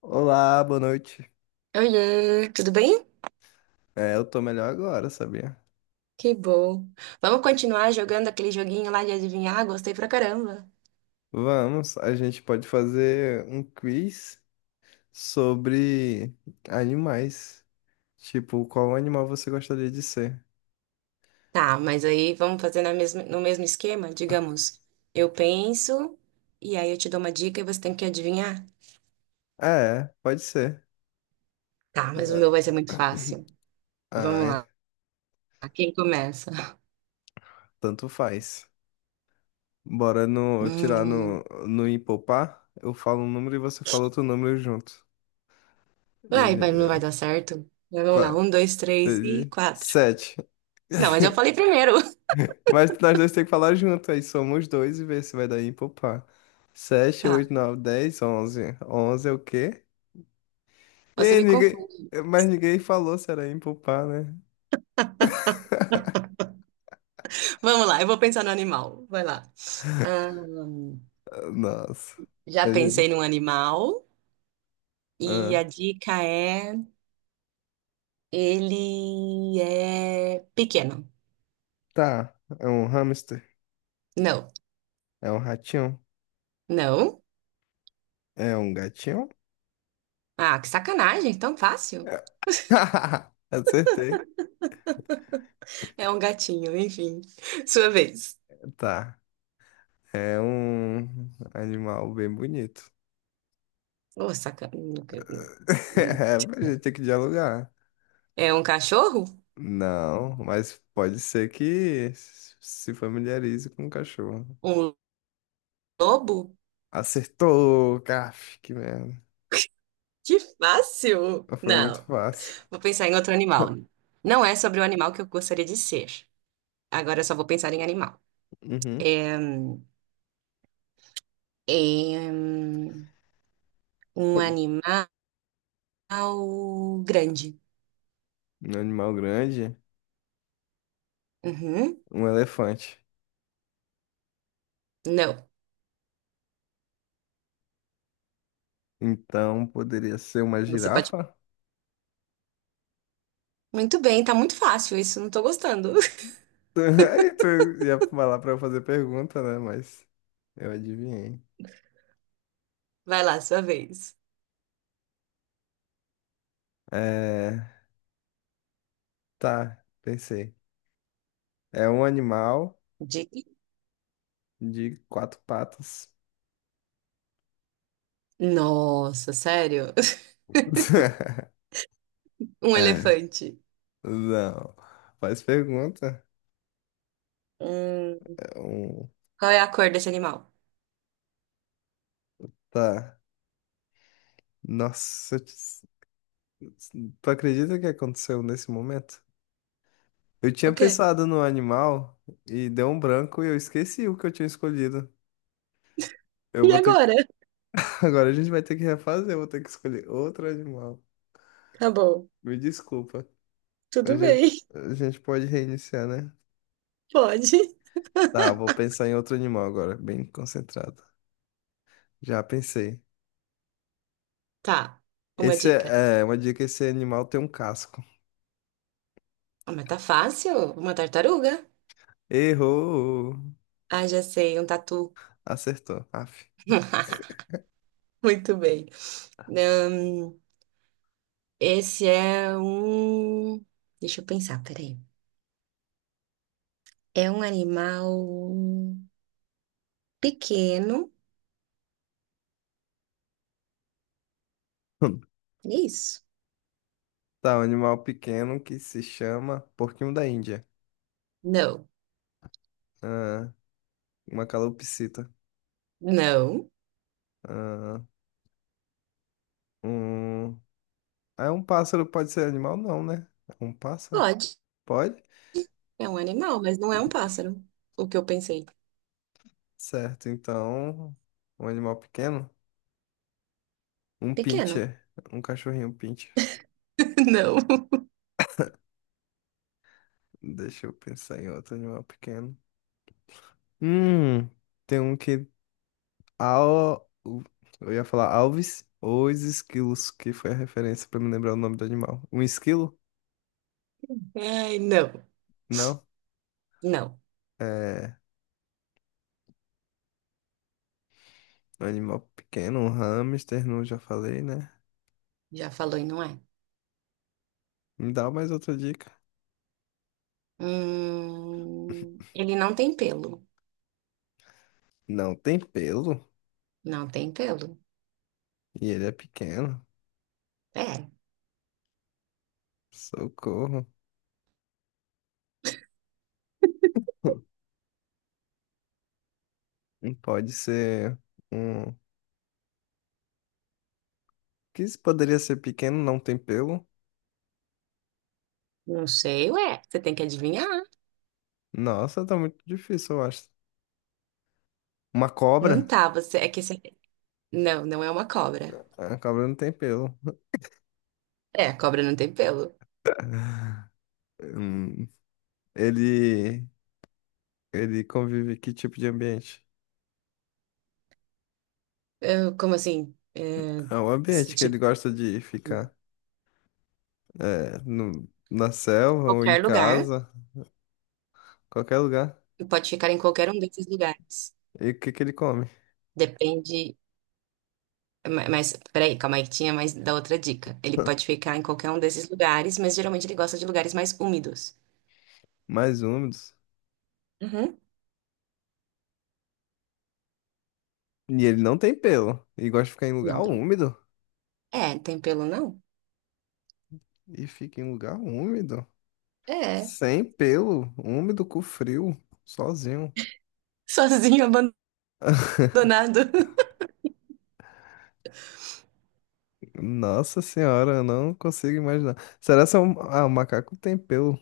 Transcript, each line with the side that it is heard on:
left: Olá, boa noite.
right: Oiê, tudo bem?
left: É, eu tô melhor agora, sabia?
right: Que bom. Vamos continuar jogando aquele joguinho lá de adivinhar? Gostei pra caramba.
left: Vamos, a gente pode fazer um quiz sobre animais. Tipo, qual animal você gostaria de ser?
right: Tá, mas aí vamos fazer na mesma, no mesmo esquema? Digamos, eu penso e aí eu te dou uma dica e você tem que adivinhar.
left: É, pode ser.
right: Tá, mas o
left: É,
right: meu vai ser muito fácil. Vamos
left: ai,
right: lá. Quem começa?
left: tanto faz. Bora no, tirar no,
right: Hum,
left: no empopar. Eu falo um número e você fala outro número junto. E a
right: vai,
left: gen-
right: vai, não vai dar
left: é,
right: certo? Mas vamos lá,
left: claro.
right: um, dois, três
left: Seis
right: e
left: e...
right: quatro.
left: sete.
right: Não, mas eu falei primeiro.
left: Mas nós dois temos que falar junto, aí somos dois e ver se vai dar ímpar ou par. 7,
right: Tá,
left: 8, 9, onze, 11. É o quê?
right: você
left: E
right: me
left: ninguém...
right: confunde.
left: Mas ninguém falou se era ímpar, né?
right: Vamos lá, eu vou pensar no animal. Vai lá. Ah,
left: Nossa.
right: já
left: A gente-
right: pensei num animal. E
left: Ah,
right: a dica é: ele é pequeno.
left: tá, é um hamster,
right: Não,
left: é um ratinho,
right: não.
left: é um gatinho.
right: Ah, que sacanagem, tão fácil.
left: É- Acertei.
right: É um gatinho, enfim. Sua vez.
left: Tá, é um animal bem bonito.
right: Oh, sacanagem.
left: É, a gente tem que dialogar.
right: É um cachorro?
left: Não, mas pode ser que se familiarize com o cachorro.
right: Um lobo?
left: Acertou, caf, que merda.
right: Que fácil!
left: Foi muito
right: Não,
left: fácil.
right: vou pensar em outro animal. Não é sobre o animal que eu gostaria de ser. Agora eu só vou pensar em animal.
left: Uhum.
right: É, é, hum, um animal grande.
left: Um animal grande,
right: Uhum.
left: um elefante.
right: Não.
left: Então poderia ser uma
right: Você pode.
left: girafa?
right: Muito bem, tá muito fácil isso, não tô gostando.
left: Aí tu ia falar pra eu fazer pergunta, né? Mas eu adivinhei.
right: Vai lá, sua vez.
left: É, tá, pensei. É um animal
right: Diga.
left: de quatro patas.
right: Nossa, sério? Um elefante.
left: Não, faz pergunta.
right: Hum,
left: Um,
right: qual é a cor desse animal?
left: tá. Nossa, tu acredita que aconteceu nesse momento? Eu tinha
right: O quê?
left: pensado no animal e deu um branco e eu esqueci o que eu tinha escolhido. Eu
right: E
left: vou ter que...
right: agora?
left: Agora a gente vai ter que refazer, eu vou ter que escolher outro animal.
right: Tá bom.
left: Me desculpa. A
right: Tudo bem,
left: gente, a gente pode reiniciar, né?
right: pode.
left: Tá, vou pensar em outro animal agora, bem concentrado. Já pensei.
right: Tá, uma
left: Esse
right: dica.
left: é, é uma dica, esse animal tem um casco.
right: Ah, mas tá fácil. Uma tartaruga.
left: Errou!
right: Ah, já sei, um tatu.
left: Acertou. Aff.
right: Muito bem. Hum, esse é um. Deixa eu pensar, peraí. É um animal pequeno. É isso.
left: Tá, um animal pequeno que se chama porquinho da Índia.
right: Não.
left: Ah, uma calopsita.
right: Não.
left: Ah, um... Ah, um pássaro pode ser animal? Não, né? Um pássaro?
right: Pode.
left: Pode?
right: É um animal, mas não é um pássaro. O que eu pensei.
left: Certo, então... Um animal pequeno? Um
right: Pequeno.
left: pincher. Um cachorrinho pincher.
right: Não.
left: Deixa eu pensar em outro animal pequeno. Hum, tem um que... Al... o- Eu ia falar alves ou os esquilos, que foi a referência pra me lembrar o nome do animal. Um esquilo?
right: Ai, não.
left: Não?
right: Não.
left: É... Um animal pequeno, um hamster, não já falei, né?
right: Já falou e não é.
left: Me dá mais outra dica.
right: Ele não tem pelo.
left: Não tem pelo
right: Não tem pelo.
left: e ele é pequeno.
right: É.
left: Socorro. Pode ser um. Que isso poderia ser pequeno, não tem pelo?
right: Não sei, ué. Você tem que adivinhar.
left: Nossa, tá muito difícil, eu acho. Uma
right: Não
left: cobra?
right: tá, você. É que você. Não, não é uma cobra.
left: Ah, a cobra não tem pelo.
right: É, a cobra não tem pelo.
left: Hum, Ele. Ele convive que tipo de ambiente?
right: Como assim? É,
left: É um
right: se,
left: ambiente que ele
right: tipo,
left: gosta de ficar. É, no... na selva ou em
right: qualquer lugar.
left: casa, qualquer lugar.
right: Pode ficar em qualquer um desses lugares.
left: E o que que ele come?
right: Depende. Mas, peraí, calma aí que tinha mais da outra dica. Ele pode ficar em qualquer um desses lugares, mas geralmente ele gosta de lugares mais úmidos.
left: Mais úmidos.
right: Uhum.
left: E ele não tem pelo. E gosta de ficar em lugar
right: Não tem.
left: úmido.
right: É, tem pelo não?
left: E fica em lugar úmido.
right: É,
left: Sem pelo, úmido, com frio, sozinho.
right: sozinho, abandonado.
left: Nossa senhora, eu não consigo imaginar. Será que é um... Ah, o macaco tem pelo.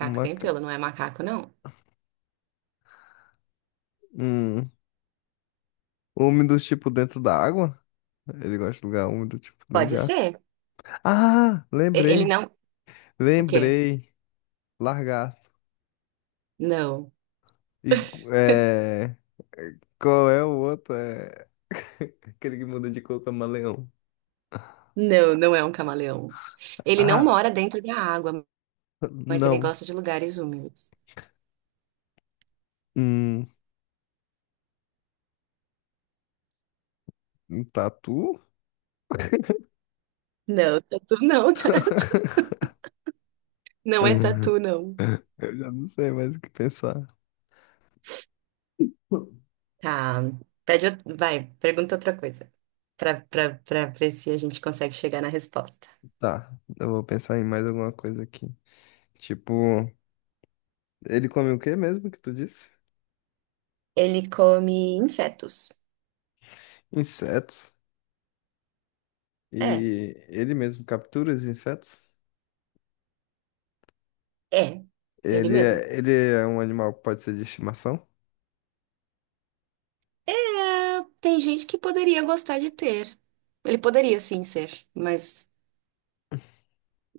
left: Um
right: tem
left: maca...
right: pelo, não é macaco, não?
left: um úmido, tipo, dentro da água? Ele gosta de lugar úmido, tipo, dentro de
right: Pode
left: água.
right: ser.
left: Ah,
right: Ele
left: lembrei.
right: não. O quê?
left: Lembrei. Lagarto.
right: Não.
left: E é... qual é o outro? É... Aquele que muda de cor, com camaleão.
right: Não, não é um camaleão. Ele não
left: Ah,
right: mora dentro da água, mas ele
left: não.
right: gosta de lugares úmidos.
left: Hum, um tatu?
right: Não, tatu não, tatu. Não é tatu, não.
left: Eu já não sei mais o que pensar.
right: Tá. Pede, vai, pergunta outra coisa. Pra ver se a gente consegue chegar na resposta.
left: Tá, eu vou pensar em mais alguma coisa aqui. Tipo, ele come o que mesmo que tu disse?
right: Ele come insetos.
left: Insetos.
right: É,
left: E ele mesmo captura os insetos?
right: é. Ele
left: Ele
right: mesmo.
left: é, ele é um animal que pode ser de estimação?
right: É, tem gente que poderia gostar de ter. Ele poderia sim ser, mas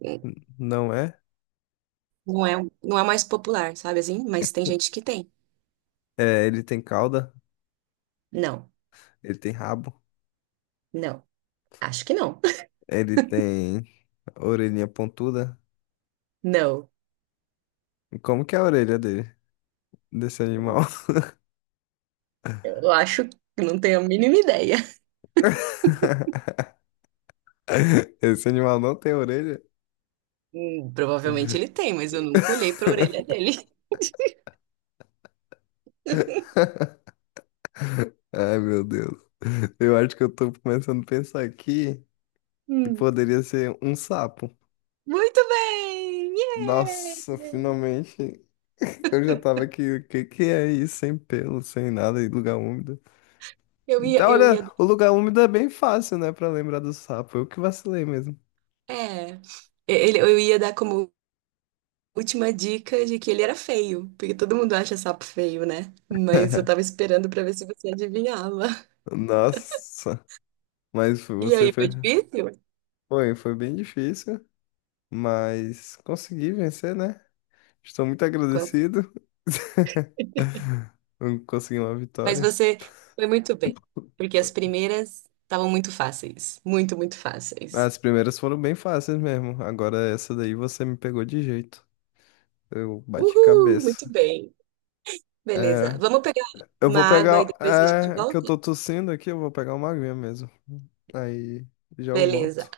right: hum,
left: Não é?
right: não é, não é mais popular, sabe assim? Mas tem gente que tem.
left: É, ele tem cauda,
right: Não,
left: ele tem rabo,
right: não. Acho que não.
left: ele tem orelhinha pontuda.
right: Não.
left: E como que é a orelha dele, desse animal?
right: Eu acho que não tenho a mínima ideia.
left: Esse animal não tem orelha?
right: Provavelmente ele tem, mas eu nunca olhei pra orelha dele.
left: Ai, meu Deus. Eu acho que eu tô começando a pensar aqui que poderia ser um sapo.
right: Muito bem!
left: Nossa,
right: Yeah!
left: finalmente. Eu já tava aqui. O que que é isso? Sem pelo, sem nada, e lugar úmido.
right: Eu ia,
left: Então,
right: eu
left: olha,
right: ia,
left: o lugar úmido é bem fácil, né? Pra lembrar do sapo. Eu que vacilei mesmo.
right: é, eu ia dar como última dica de que ele era feio, porque todo mundo acha sapo feio, né? Mas eu tava esperando pra ver se você adivinhava.
left: Nossa, mas
right: E
left: você
right: aí,
left: foi.
right: foi difícil?
left: Foi, foi bem difícil, mas consegui vencer, né? Estou muito
right: Quanto-
left: agradecido. Consegui uma
right: Mas
left: vitória.
right: você foi muito bem, porque as primeiras estavam muito fáceis, muito fáceis.
left: As primeiras foram bem fáceis mesmo. Agora essa daí você me pegou de jeito. Eu bati
right: Uhul, muito
left: cabeça.
right: bem. Beleza,
left: É,
right: vamos pegar
left: eu
right: uma
left: vou
right: água e
left: pegar.
right: depois a gente
left: É, que eu
right: volta?
left: tô tossindo aqui, eu vou pegar uma aguinha mesmo. Aí já eu
right: Beleza.
left: volto.